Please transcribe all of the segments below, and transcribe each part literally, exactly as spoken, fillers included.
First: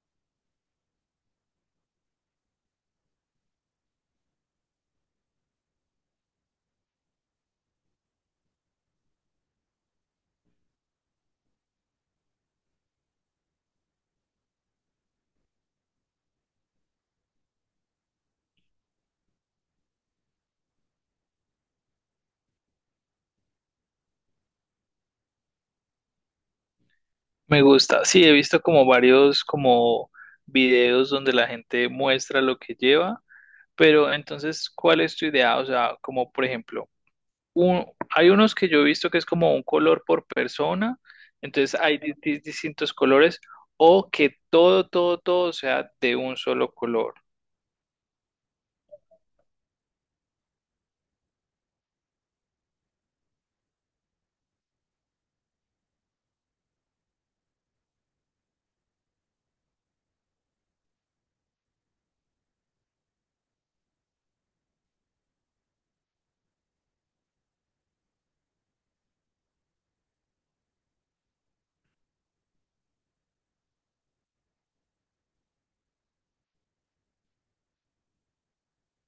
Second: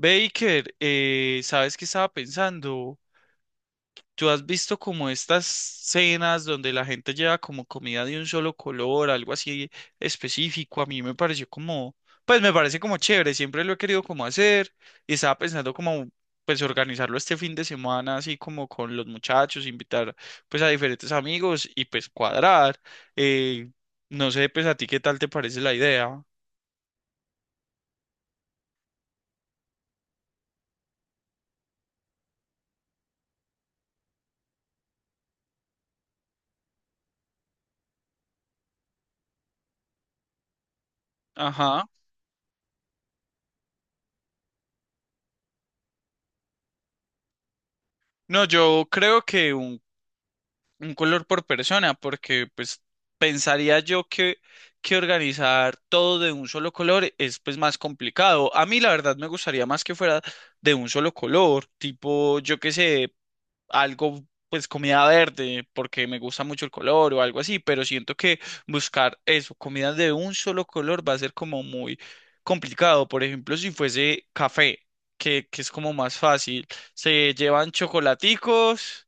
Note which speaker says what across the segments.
Speaker 1: Baker, eh, ¿sabes qué estaba pensando? ¿Tú has visto como estas cenas donde la gente lleva como comida de un solo color, algo así específico? A mí me pareció como, pues me parece como chévere, siempre lo he querido como hacer y estaba pensando como, pues organizarlo este fin de semana, así como con los muchachos, invitar pues a diferentes amigos y pues cuadrar. Eh, no sé, pues a ti qué tal te parece la idea.
Speaker 2: Me gusta, sí, he visto como varios como videos donde la gente muestra lo que lleva, pero entonces, ¿cuál es tu idea? O sea, como por ejemplo, un- hay unos que yo he visto que es como un color por persona, entonces
Speaker 1: Ajá.
Speaker 2: hay di- di- distintos colores, o que todo, todo, todo sea de un solo color.
Speaker 1: No, yo creo que un un color por persona, porque pues pensaría yo que, que organizar todo de un solo color es pues más complicado. A mí la verdad me gustaría más que fuera de un solo color, tipo yo qué sé, algo pues comida verde, porque me gusta mucho el color o algo así, pero siento que buscar eso, comida de un solo color va a ser como muy complicado. Por ejemplo, si fuese café, que, que es como más fácil, se llevan chocolaticos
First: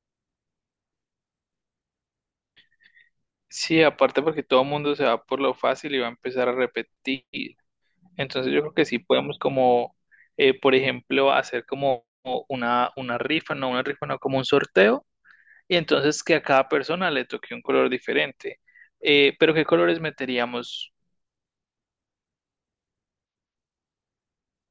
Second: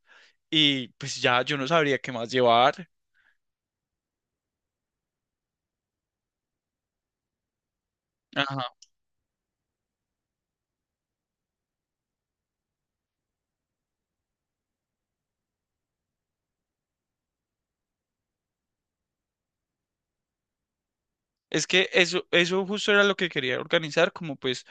Speaker 1: y pues ya yo no sabría qué más llevar.
Speaker 2: Sí, aparte porque todo el mundo se va por lo fácil y va a empezar a repetir. Entonces yo
Speaker 1: Ajá.
Speaker 2: creo que sí podemos como, eh, por ejemplo, hacer como una, una rifa, no una rifa, no como un sorteo, y entonces que a cada persona le toque un color diferente. Eh, pero ¿qué colores meteríamos?
Speaker 1: Es que eso, eso justo era lo que quería organizar, como pues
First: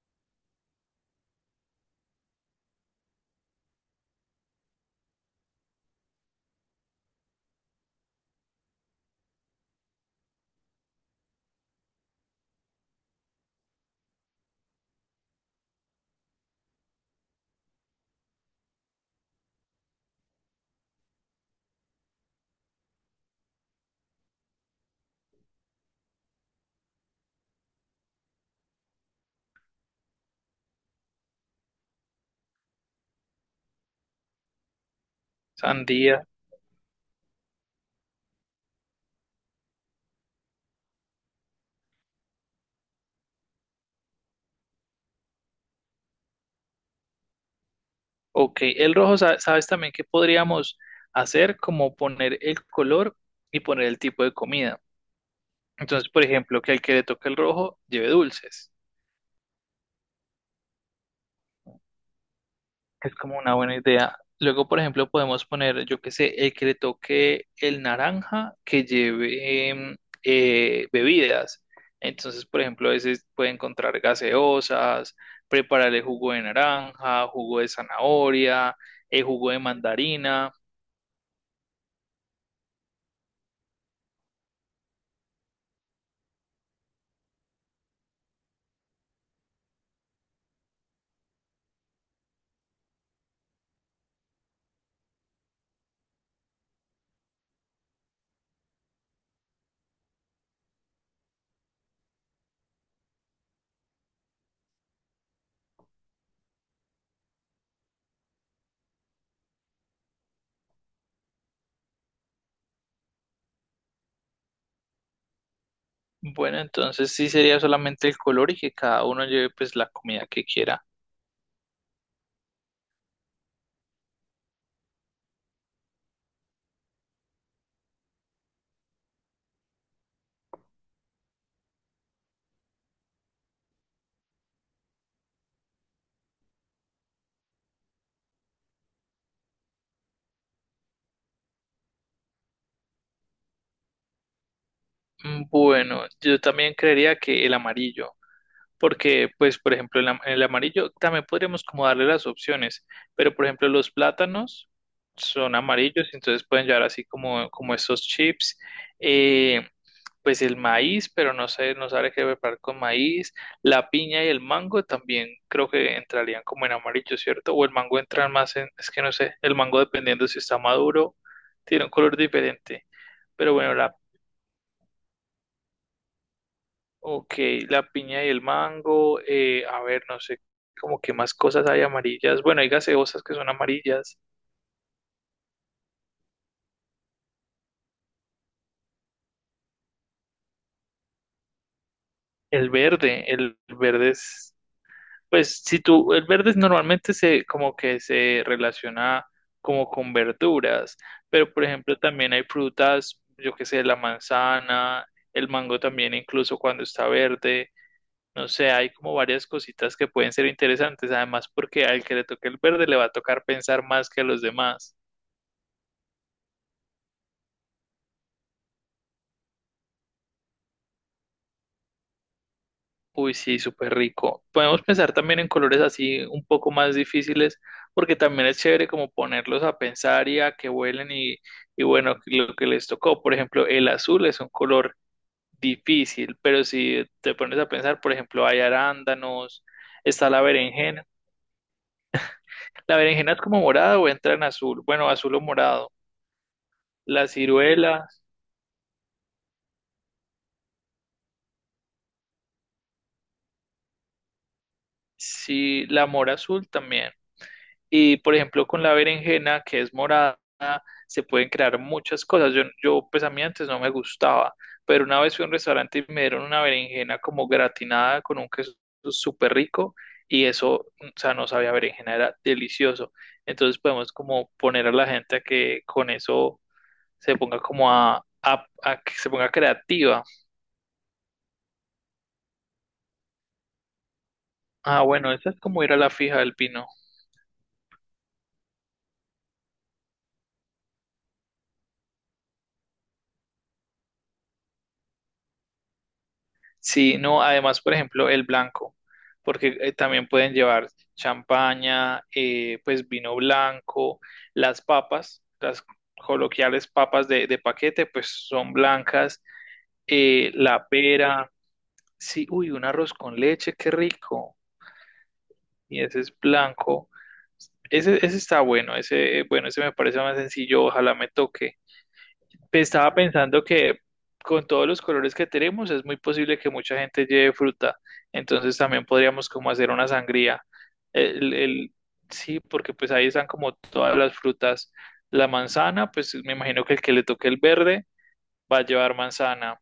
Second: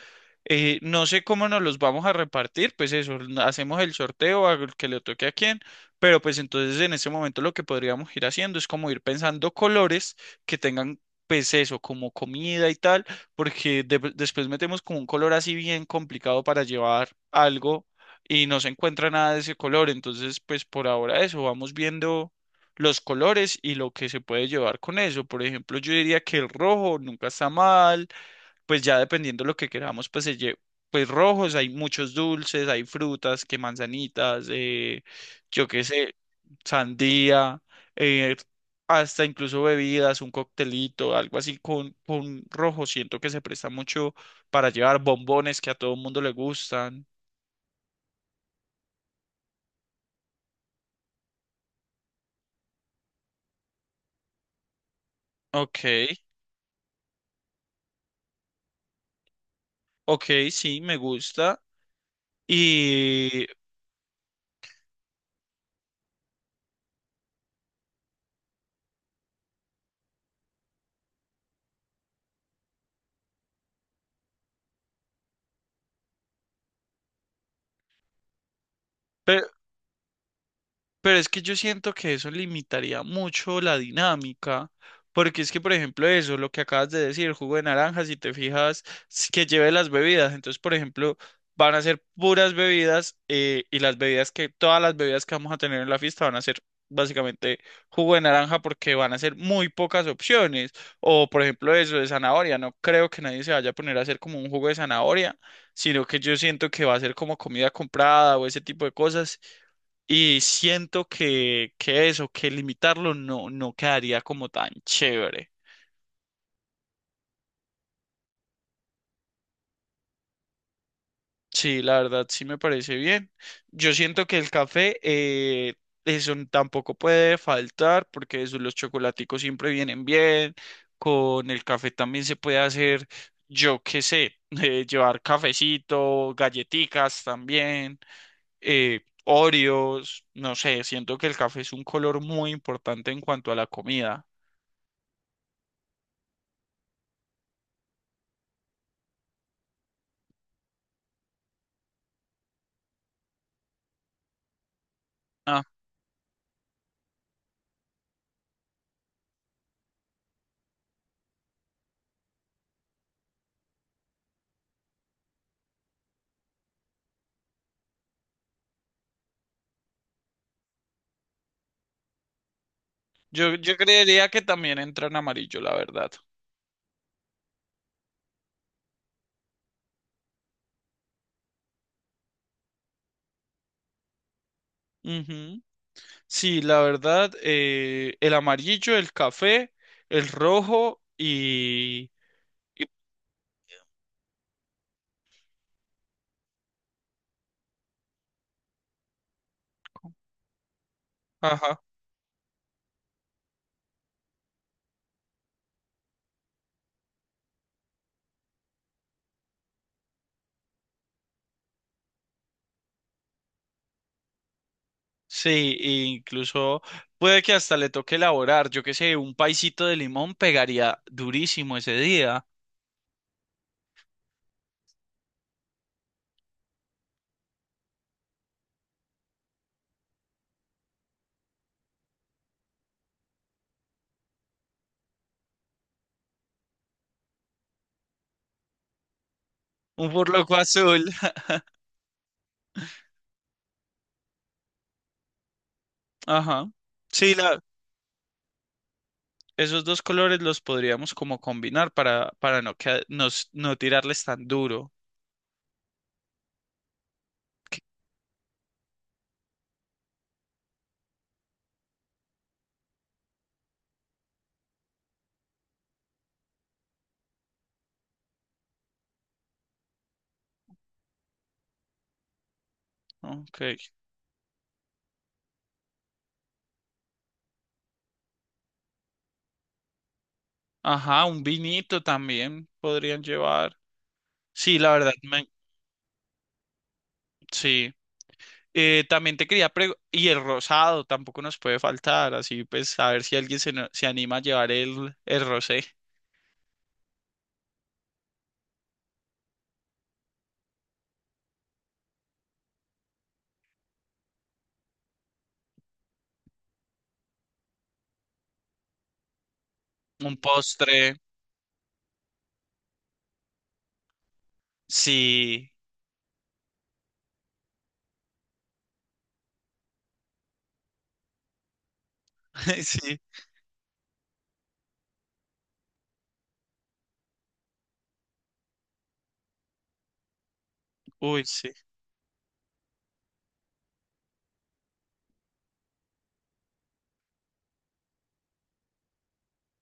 Speaker 1: Eh, no sé cómo nos los vamos a repartir, pues eso, n- hacemos el sorteo a el que le toque a quién, pero pues entonces en este momento lo que podríamos ir haciendo es como ir pensando colores que tengan pues eso, como comida y tal, porque de- después metemos como un color así bien complicado para llevar algo y no se encuentra nada de ese color, entonces pues por ahora eso, vamos viendo los colores y lo que se puede llevar con eso. Por ejemplo, yo diría que el rojo nunca está mal pues ya dependiendo de lo que queramos, pues se lle- pues rojos, hay muchos dulces, hay frutas, que manzanitas, eh, yo qué sé,
Speaker 2: Sandía,
Speaker 1: sandía, eh, hasta incluso bebidas, un coctelito, algo así con, con rojo. Siento que se presta mucho para llevar bombones que a todo el mundo le gustan.
Speaker 2: ok. El rojo, sa- ¿sabes también qué podríamos hacer? Como poner el color y poner el tipo de comida.
Speaker 1: Ok,
Speaker 2: Entonces, por ejemplo, que al que le toque el rojo lleve dulces.
Speaker 1: ok, sí, me gusta.
Speaker 2: Es como
Speaker 1: Y,
Speaker 2: una buena idea. Luego, por ejemplo, podemos poner, yo qué sé, el que le toque el naranja que lleve em, eh, bebidas. Entonces, por ejemplo, a veces puede encontrar gaseosas, prepararle jugo de naranja, jugo de zanahoria, el
Speaker 1: pe-
Speaker 2: jugo de mandarina.
Speaker 1: pero es que yo siento que eso limitaría mucho la dinámica, porque es que, por ejemplo, eso, lo que acabas de decir, el jugo de naranja, si te fijas, es que lleve las bebidas. Entonces, por ejemplo, van a ser puras bebidas eh, y las bebidas que, todas las bebidas que vamos a tener en la fiesta van a ser básicamente jugo de naranja porque van a ser muy pocas opciones. O, por ejemplo, eso de zanahoria. No creo que nadie se vaya a poner a hacer como un jugo de zanahoria, sino que yo siento que va a ser como comida comprada o ese tipo de cosas. Y siento que, que eso, que limitarlo no, no quedaría como tan chévere.
Speaker 2: Bueno, entonces sí sería solamente el color y que cada uno lleve pues la comida que quiera.
Speaker 1: Sí, la verdad sí me parece bien. Yo siento que el café, eh, eso n- tampoco puede faltar porque eso, los chocolaticos siempre vienen bien. Con el café también se puede hacer, yo qué sé, eh, llevar cafecito, galletitas también, eh, Oreos, no sé, siento que el café es un color muy importante en cuanto a la comida.
Speaker 2: Mm, bueno, yo también creería que el amarillo. Porque, pues, por ejemplo, el, am- el amarillo también podríamos como darle las opciones, pero por ejemplo, los plátanos son amarillos, entonces pueden llevar así como, como estos chips. Eh, pues el maíz, pero no sé, no sabe qué preparar con maíz. La piña y el mango también creo que entrarían como en amarillo, ¿cierto? O el mango entra más en, es que no sé, el mango dependiendo si está maduro, tiene un color diferente. Pero
Speaker 1: Yo,
Speaker 2: bueno,
Speaker 1: yo
Speaker 2: la
Speaker 1: creería que también entra en amarillo, la verdad.
Speaker 2: Ok, la piña y el mango. Eh, a ver, no sé, como que más cosas hay amarillas. Bueno, hay gaseosas que son amarillas.
Speaker 1: Ujú. Sí, la verdad, eh, el amarillo, el café, el rojo y...
Speaker 2: El
Speaker 1: y-
Speaker 2: verde, el verde es, pues si tú, el verde es normalmente se, como que se relaciona como con verduras, pero por
Speaker 1: ajá.
Speaker 2: ejemplo también hay frutas, yo qué sé, la manzana, el mango también incluso cuando está verde. No sé, hay como varias cositas que pueden ser interesantes, además porque al que le toque el verde le va a tocar pensar más que a los demás.
Speaker 1: Sí, e incluso puede que hasta le toque elaborar, yo qué sé, un paisito de limón pegaría durísimo ese día.
Speaker 2: Uy, sí, súper rico. Podemos pensar también en colores así un poco más difíciles, porque también es chévere como ponerlos a pensar y a que vuelen y, y bueno, lo que les tocó. Por ejemplo, el azul es un color difícil, pero si te pones a pensar, por ejemplo, hay arándanos,
Speaker 1: Un
Speaker 2: está la
Speaker 1: burloco
Speaker 2: berenjena.
Speaker 1: azul.
Speaker 2: La berenjena es como morada o entra en azul, bueno, azul o morado.
Speaker 1: Ajá.
Speaker 2: La
Speaker 1: Sí, la,
Speaker 2: ciruela,
Speaker 1: esos dos colores los podríamos como combinar para, para no, que, nos, no tirarles tan duro.
Speaker 2: sí, la mora azul también. Y por ejemplo, con la berenjena, que es morada, se pueden crear muchas cosas. Yo, yo, pues a mí antes no me gustaba, pero una vez fui a un restaurante y me dieron una berenjena como gratinada con un queso súper rico y eso, o sea, no sabía a berenjena, era delicioso.
Speaker 1: ¿No? Ok.
Speaker 2: Entonces podemos como poner a la gente a que con eso se ponga como a, a, a que se ponga creativa.
Speaker 1: Ajá, un vinito también podrían llevar. Sí, la
Speaker 2: Ah,
Speaker 1: verdad,
Speaker 2: bueno,
Speaker 1: me-
Speaker 2: eso es como ir a la fija del pino.
Speaker 1: sí. Eh, también te quería preguntar, y el rosado tampoco nos puede faltar, así pues a ver si alguien se, no- se anima a llevar el, el rosé.
Speaker 2: Sí, no, además, por ejemplo, el blanco, porque eh, también pueden llevar champaña, eh, pues vino blanco, las papas, las coloquiales papas de, de paquete, pues son blancas,
Speaker 1: Un
Speaker 2: eh, la
Speaker 1: postre,
Speaker 2: pera, sí, uy, un arroz con leche, qué rico,
Speaker 1: sí,
Speaker 2: y ese es blanco, ese, ese está bueno, ese, eh, bueno, ese me parece más sencillo, ojalá me toque. Pues, estaba
Speaker 1: sí,
Speaker 2: pensando que con todos los colores que tenemos es muy posible que mucha gente lleve fruta. Entonces también podríamos como hacer una sangría.
Speaker 1: uy,
Speaker 2: El,
Speaker 1: sí.
Speaker 2: el- sí, porque pues ahí están como todas las frutas. La manzana, pues me imagino que el que le toque el verde va a llevar manzana.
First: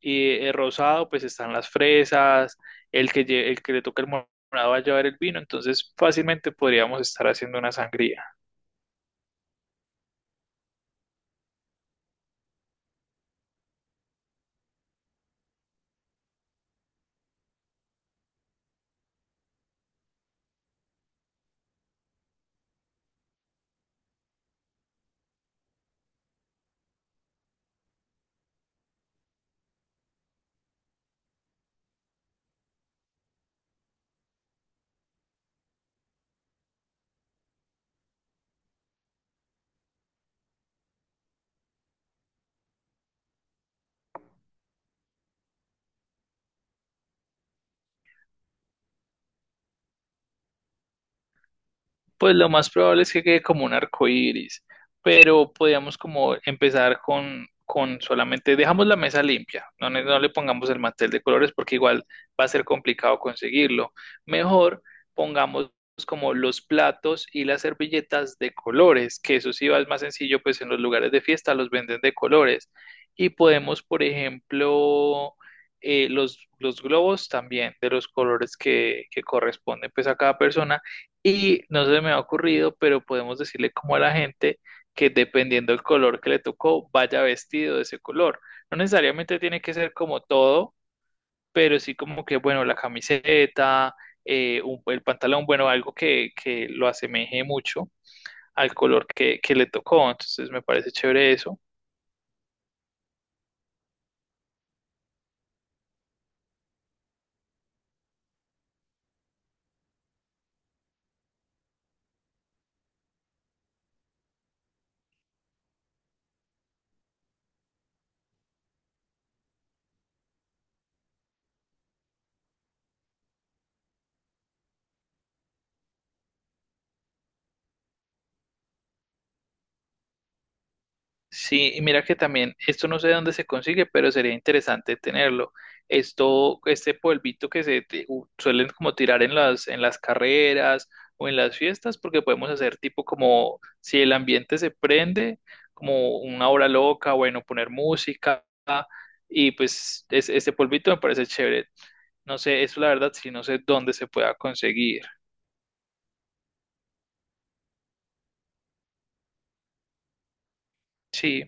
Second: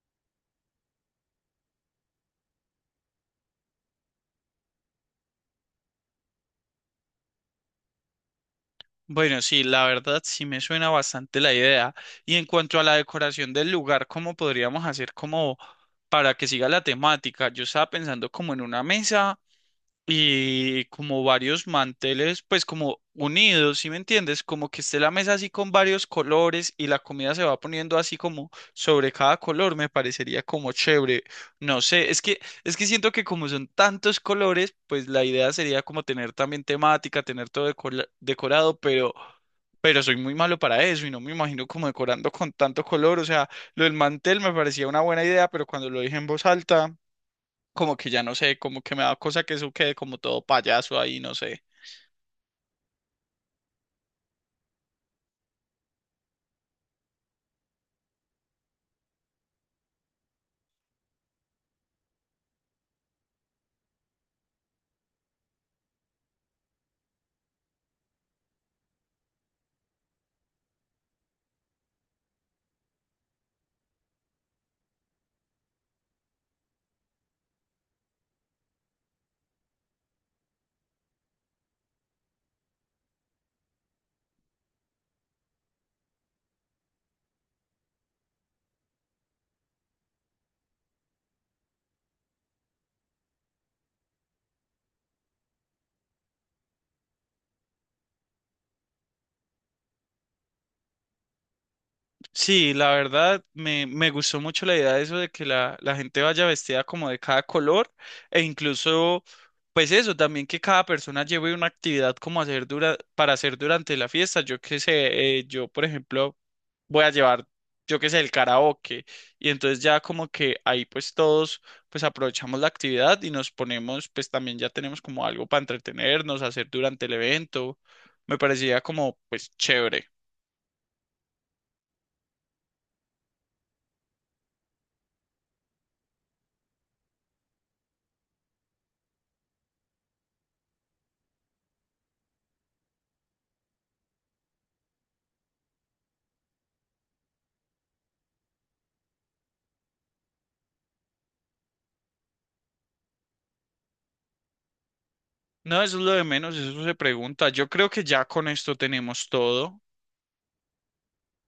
Speaker 2: Y el rosado, pues están las fresas. El que, lle- el que le toque el morado va a llevar el vino. Entonces fácilmente podríamos estar haciendo una sangría.
Speaker 1: Bueno, sí, la verdad sí me suena bastante la idea. Y en cuanto a la decoración del lugar, ¿cómo podríamos hacer como para que siga la temática? Yo estaba pensando como en una mesa y como varios manteles, pues como unidos, ¿sí me entiendes? Como que esté la mesa así con varios colores y la comida se va poniendo así como sobre cada color, me parecería como chévere. No sé, es que es que siento que como son tantos colores, pues la idea sería como tener también temática, tener todo decola- decorado, pero pero soy muy malo para eso y no me imagino como decorando con tanto color, o sea, lo del mantel me parecía una buena idea, pero cuando lo dije en voz alta como que ya no sé, como que me da cosa que eso quede como todo payaso ahí, no sé.
Speaker 2: Pues lo más probable es que quede como un arco iris, pero podríamos como empezar con, con solamente, dejamos la mesa limpia, no, le- no le pongamos el mantel de colores porque igual va a ser complicado conseguirlo. Mejor pongamos como los platos y las servilletas de colores, que eso sí va es más sencillo, pues en los lugares de fiesta los venden de colores. Y podemos, por ejemplo, eh, los, los globos también, de los colores que, que corresponden pues a cada persona y no se me ha ocurrido, pero podemos decirle como a la gente que dependiendo del color que le tocó, vaya vestido de ese color. No necesariamente tiene que ser como todo, pero sí como que, bueno, la camiseta, eh, un- el pantalón, bueno, algo que, que lo asemeje mucho al color que, que le tocó. Entonces me parece chévere eso.
Speaker 1: Sí, la verdad me, me gustó mucho la idea de eso de que la, la gente vaya vestida como de cada color e incluso, pues eso, también que cada persona lleve una actividad como hacer dura, para hacer durante la fiesta. Yo qué sé, eh, yo por ejemplo... voy a llevar, yo qué sé, el karaoke. Y entonces ya como que ahí pues todos pues aprovechamos la actividad y nos ponemos, pues también ya tenemos como algo para entretenernos, hacer durante el evento. Me parecía como pues chévere.
Speaker 2: Sí, y mira que también, esto no sé de dónde se consigue, pero sería interesante tenerlo. Esto, este polvito que se te- u- suelen como tirar en las, en las carreras o en las fiestas, porque podemos hacer tipo como si el ambiente se prende, como una hora loca, bueno, poner música, y pues es- ese polvito me parece chévere. No sé, eso la verdad, sí, no sé dónde se pueda conseguir.
Speaker 1: No, eso es lo de menos, eso se pregunta. Yo creo que ya con esto tenemos todo.
Speaker 2: Sí.